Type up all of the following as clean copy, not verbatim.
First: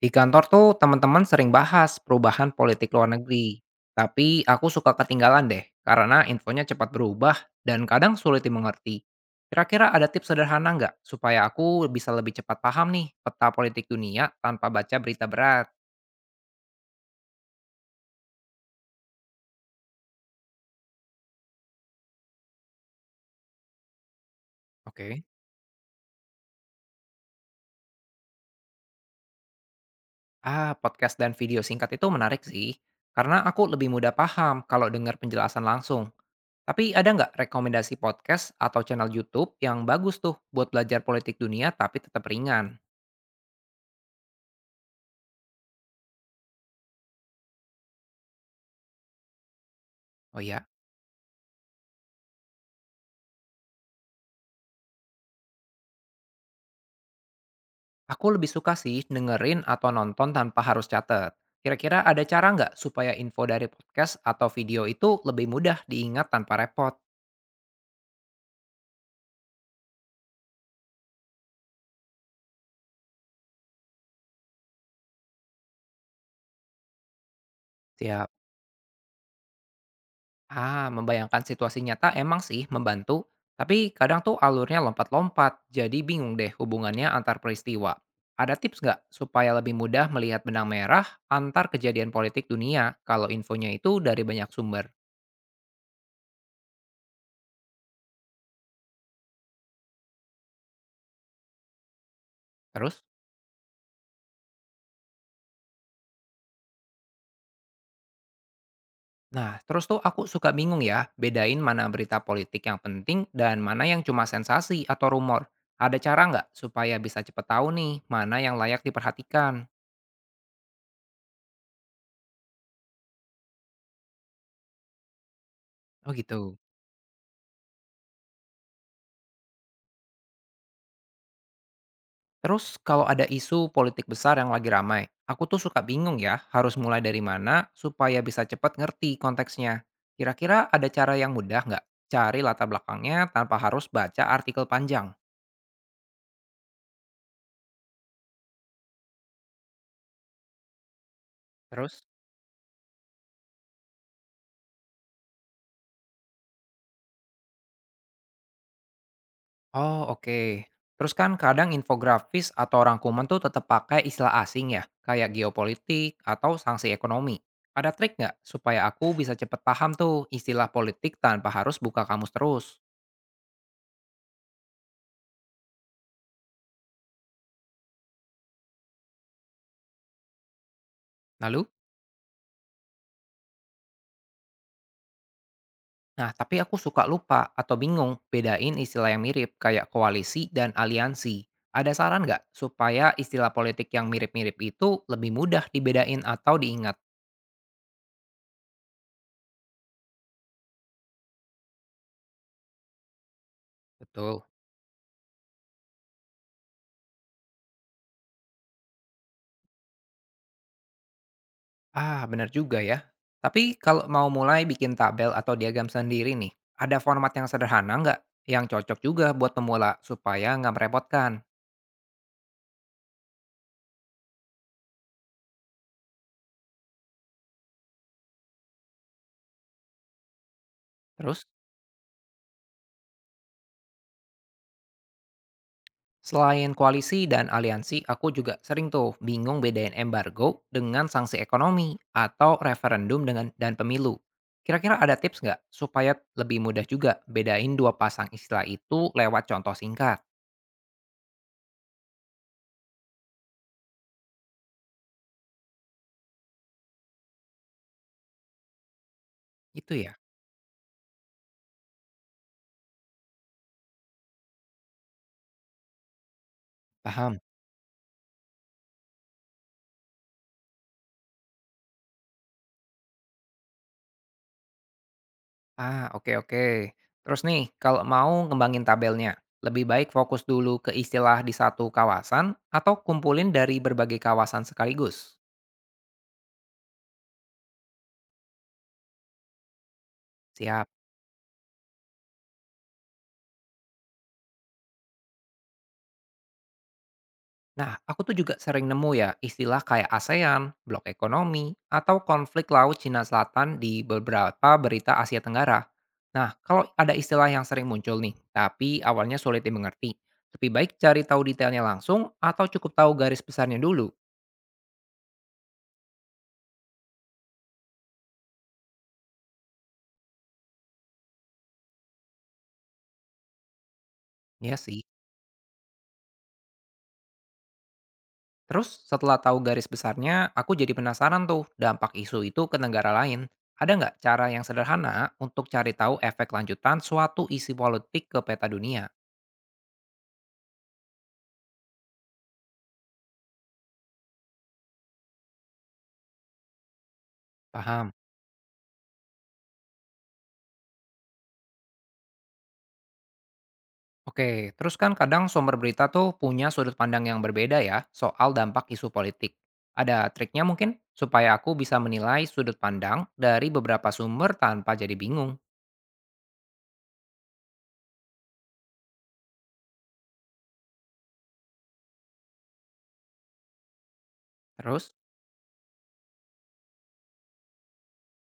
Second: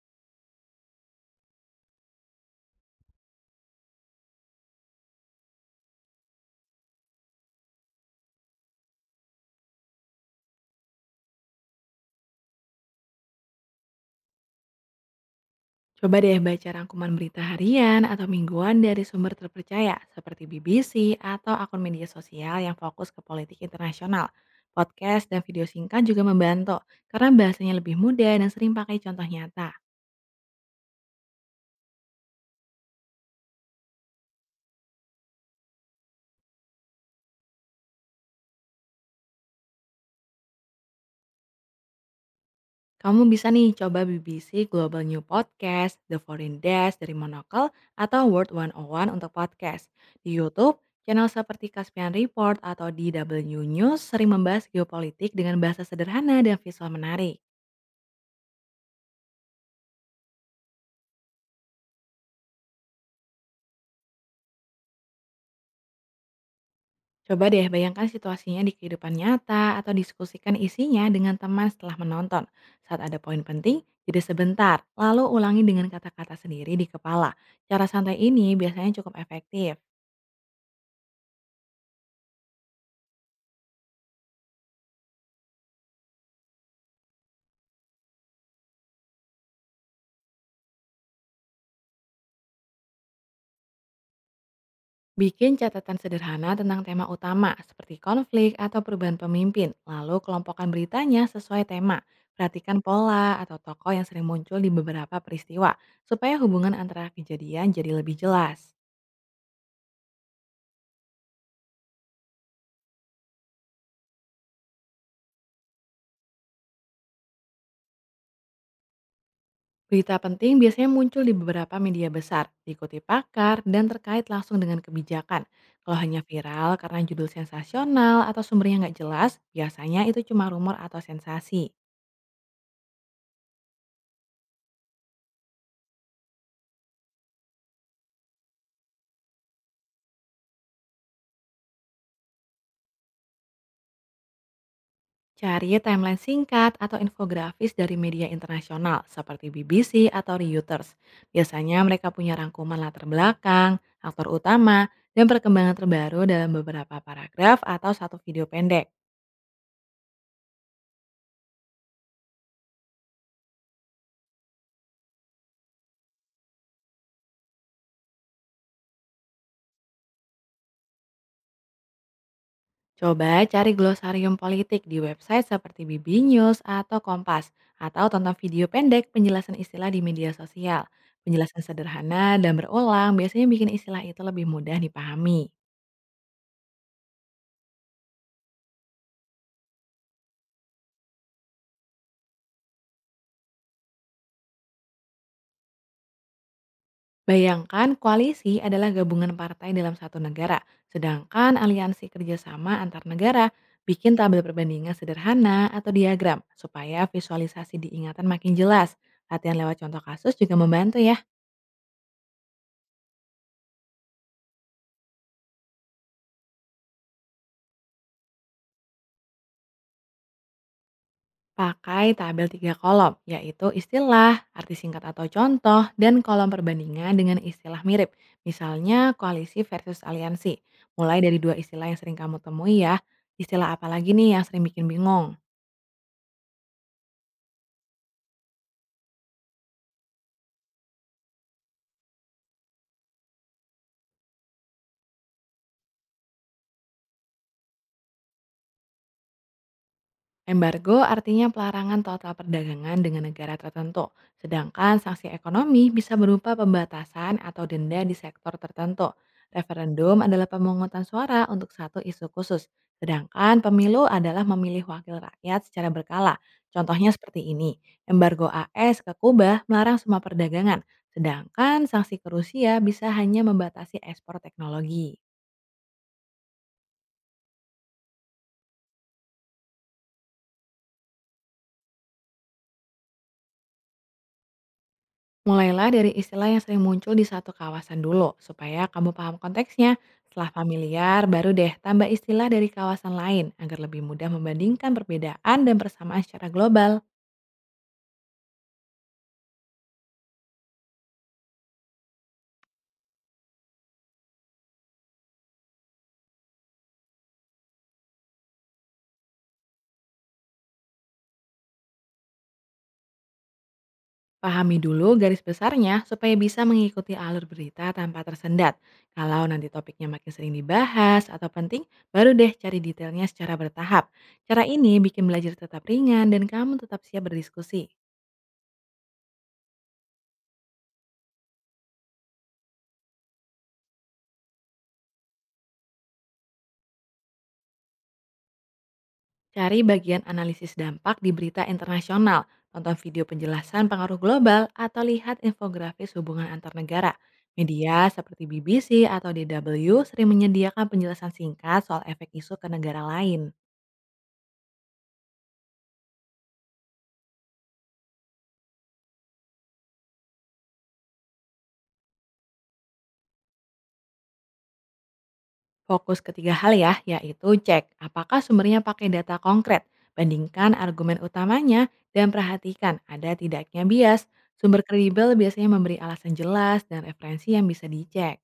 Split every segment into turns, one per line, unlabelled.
Di kantor tuh teman-teman sering bahas perubahan politik luar negeri. Tapi aku suka ketinggalan deh, karena infonya cepat berubah dan kadang sulit dimengerti. Kira-kira ada tips sederhana nggak supaya aku bisa lebih cepat paham nih peta politik dunia tanpa baca berita berat?
Coba deh baca rangkuman berita harian atau mingguan dari sumber terpercaya seperti BBC atau akun media sosial yang fokus ke politik internasional. Podcast
Oke.
dan video singkat juga membantu karena bahasanya lebih mudah dan sering pakai contoh nyata.
Ah, podcast dan video singkat itu menarik sih, karena aku lebih mudah paham kalau dengar penjelasan langsung. Tapi ada nggak rekomendasi podcast atau channel YouTube yang bagus tuh buat belajar politik dunia tapi tetap ringan?
Kamu bisa nih coba BBC Global New Podcast, The Foreign Desk dari Monocle, atau World 101 untuk podcast. Di
Oh ya,
YouTube, channel seperti Caspian Report atau DW News sering membahas geopolitik dengan bahasa sederhana dan visual menarik.
aku lebih suka sih dengerin atau nonton tanpa harus catat. Kira-kira ada cara nggak supaya info dari podcast atau video itu lebih mudah diingat tanpa repot?
Coba deh bayangkan situasinya di kehidupan nyata atau diskusikan isinya dengan teman setelah menonton. Saat ada poin penting, jadi sebentar, lalu ulangi dengan kata-kata sendiri di kepala. Cara santai
Siap.
ini biasanya cukup efektif.
Ah, membayangkan situasi nyata emang sih membantu, tapi kadang tuh alurnya lompat-lompat, jadi bingung deh hubungannya antar peristiwa. Ada tips nggak supaya lebih mudah melihat benang merah antar kejadian politik dunia kalau infonya itu dari banyak sumber?
Bikin catatan sederhana tentang tema utama seperti konflik atau perubahan pemimpin, lalu kelompokkan beritanya sesuai tema. Perhatikan
Terus?
pola atau tokoh yang sering muncul di beberapa peristiwa supaya hubungan antara kejadian jadi lebih jelas.
Nah, terus tuh aku suka bingung ya, bedain mana berita politik yang penting dan mana yang cuma sensasi atau rumor. Ada cara nggak supaya bisa cepet tahu nih mana yang layak diperhatikan?
Berita penting biasanya muncul di beberapa media besar, diikuti pakar, dan terkait langsung dengan kebijakan. Kalau
Oh
hanya
gitu.
viral karena judul sensasional atau sumbernya nggak jelas, biasanya itu cuma rumor atau sensasi.
Terus kalau ada isu politik besar yang lagi ramai, aku tuh suka bingung ya harus mulai dari mana supaya bisa cepat ngerti konteksnya. Kira-kira ada cara yang mudah nggak? Cari latar belakangnya tanpa harus baca artikel panjang.
Cari timeline singkat atau infografis dari media internasional seperti BBC atau Reuters. Biasanya
Terus?
mereka punya rangkuman latar belakang, aktor utama, dan perkembangan terbaru dalam beberapa paragraf atau satu video pendek.
Oh, oke. Terus kan kadang infografis atau rangkuman tuh tetap pakai istilah asing ya, kayak geopolitik atau sanksi ekonomi. Ada trik nggak supaya aku bisa cepet paham tuh istilah politik tanpa harus buka kamus terus?
Coba cari glosarium politik di website seperti BB News atau Kompas, atau tonton video pendek penjelasan istilah di media sosial. Penjelasan
Lalu?
sederhana dan berulang biasanya bikin istilah itu lebih mudah dipahami.
Nah, tapi aku suka lupa atau bingung bedain istilah yang mirip kayak koalisi dan aliansi. Ada saran nggak supaya istilah politik yang mirip-mirip itu lebih mudah dibedain atau diingat?
Bayangkan koalisi adalah gabungan partai dalam satu negara, sedangkan aliansi kerjasama antar negara bikin tabel
Betul.
perbandingan sederhana atau diagram supaya visualisasi diingatan makin jelas. Latihan lewat contoh kasus juga membantu ya.
Ah, benar juga ya. Tapi kalau mau mulai bikin tabel atau diagram sendiri nih, ada format yang sederhana nggak yang cocok juga buat pemula supaya nggak merepotkan?
Pakai tabel tiga kolom, yaitu istilah, arti singkat atau contoh, dan kolom perbandingan dengan istilah mirip. Misalnya koalisi versus aliansi. Mulai dari
Terus,
dua istilah yang sering kamu temui ya. Istilah apa lagi nih yang sering bikin bingung?
selain koalisi dan aliansi, aku juga sering tuh bingung bedain embargo dengan sanksi ekonomi atau referendum dengan dan pemilu. Kira-kira ada tips nggak supaya lebih mudah juga bedain dua pasang istilah itu lewat contoh singkat?
Embargo artinya pelarangan total perdagangan dengan negara tertentu, sedangkan sanksi ekonomi bisa berupa pembatasan atau denda di sektor tertentu.
Itu
Referendum
ya,
adalah pemungutan suara untuk satu isu khusus, sedangkan pemilu adalah memilih wakil rakyat secara berkala. Contohnya
paham.
seperti ini, embargo AS ke Kuba melarang semua perdagangan, sedangkan sanksi ke Rusia bisa hanya membatasi ekspor teknologi.
Ah, oke oke. Terus nih, kalau mau ngembangin tabelnya, lebih baik fokus dulu ke istilah di satu kawasan atau kumpulin dari berbagai kawasan sekaligus.
Mulailah dari istilah yang sering muncul di satu kawasan dulu, supaya kamu paham konteksnya. Setelah
Siap.
familiar, baru deh tambah istilah dari kawasan lain agar lebih mudah membandingkan perbedaan dan persamaan secara global.
Nah, aku tuh juga sering nemu ya istilah kayak ASEAN, blok ekonomi, atau konflik laut Cina Selatan di beberapa berita Asia Tenggara. Nah, kalau ada istilah yang sering muncul nih, tapi awalnya sulit dimengerti, lebih baik cari tahu detailnya langsung atau cukup tahu garis besarnya dulu.
Pahami dulu garis besarnya supaya bisa mengikuti alur berita tanpa tersendat. Kalau nanti topiknya makin sering dibahas atau penting, baru deh cari detailnya secara bertahap. Cara
Ya
ini
sih.
bikin belajar tetap ringan dan kamu tetap siap berdiskusi.
Terus setelah tahu garis besarnya, aku jadi penasaran tuh dampak isu itu ke negara lain. Ada nggak cara yang sederhana untuk cari tahu efek lanjutan suatu isi politik ke peta dunia?
Cari bagian analisis dampak di berita internasional, tonton video penjelasan pengaruh global, atau lihat infografis hubungan antar negara. Media
Paham.
seperti BBC atau DW sering menyediakan penjelasan singkat soal efek isu ke negara lain.
Oke, terus kan kadang sumber berita tuh punya sudut pandang yang berbeda ya soal dampak isu politik. Ada triknya mungkin supaya aku bisa menilai sudut pandang dari beberapa sumber tanpa jadi bingung.
Fokus ketiga hal ya, yaitu cek apakah sumbernya pakai data konkret, bandingkan argumen utamanya, dan perhatikan ada tidaknya bias. Sumber
Terus?
kredibel biasanya memberi alasan jelas dan referensi yang bisa dicek.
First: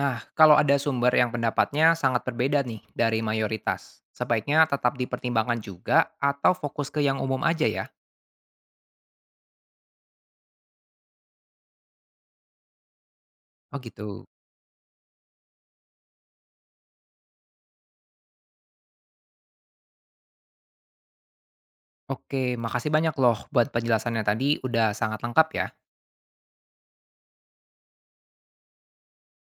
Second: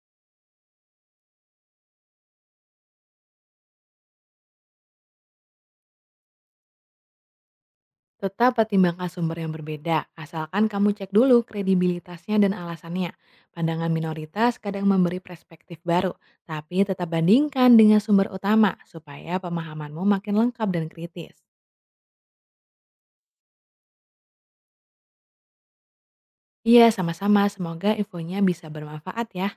Nah, kalau ada sumber yang pendapatnya sangat berbeda nih dari mayoritas, sebaiknya tetap dipertimbangkan juga atau fokus ke yang umum aja ya.
Tetap pertimbangkan sumber yang berbeda, asalkan kamu cek dulu kredibilitasnya dan alasannya.
Oh
Pandangan
gitu.
minoritas kadang memberi perspektif baru, tapi tetap bandingkan dengan sumber utama supaya pemahamanmu makin lengkap dan kritis.
Oke, makasih banyak loh buat penjelasannya tadi, udah sangat lengkap ya.
Iya, sama-sama. Semoga infonya bisa bermanfaat ya.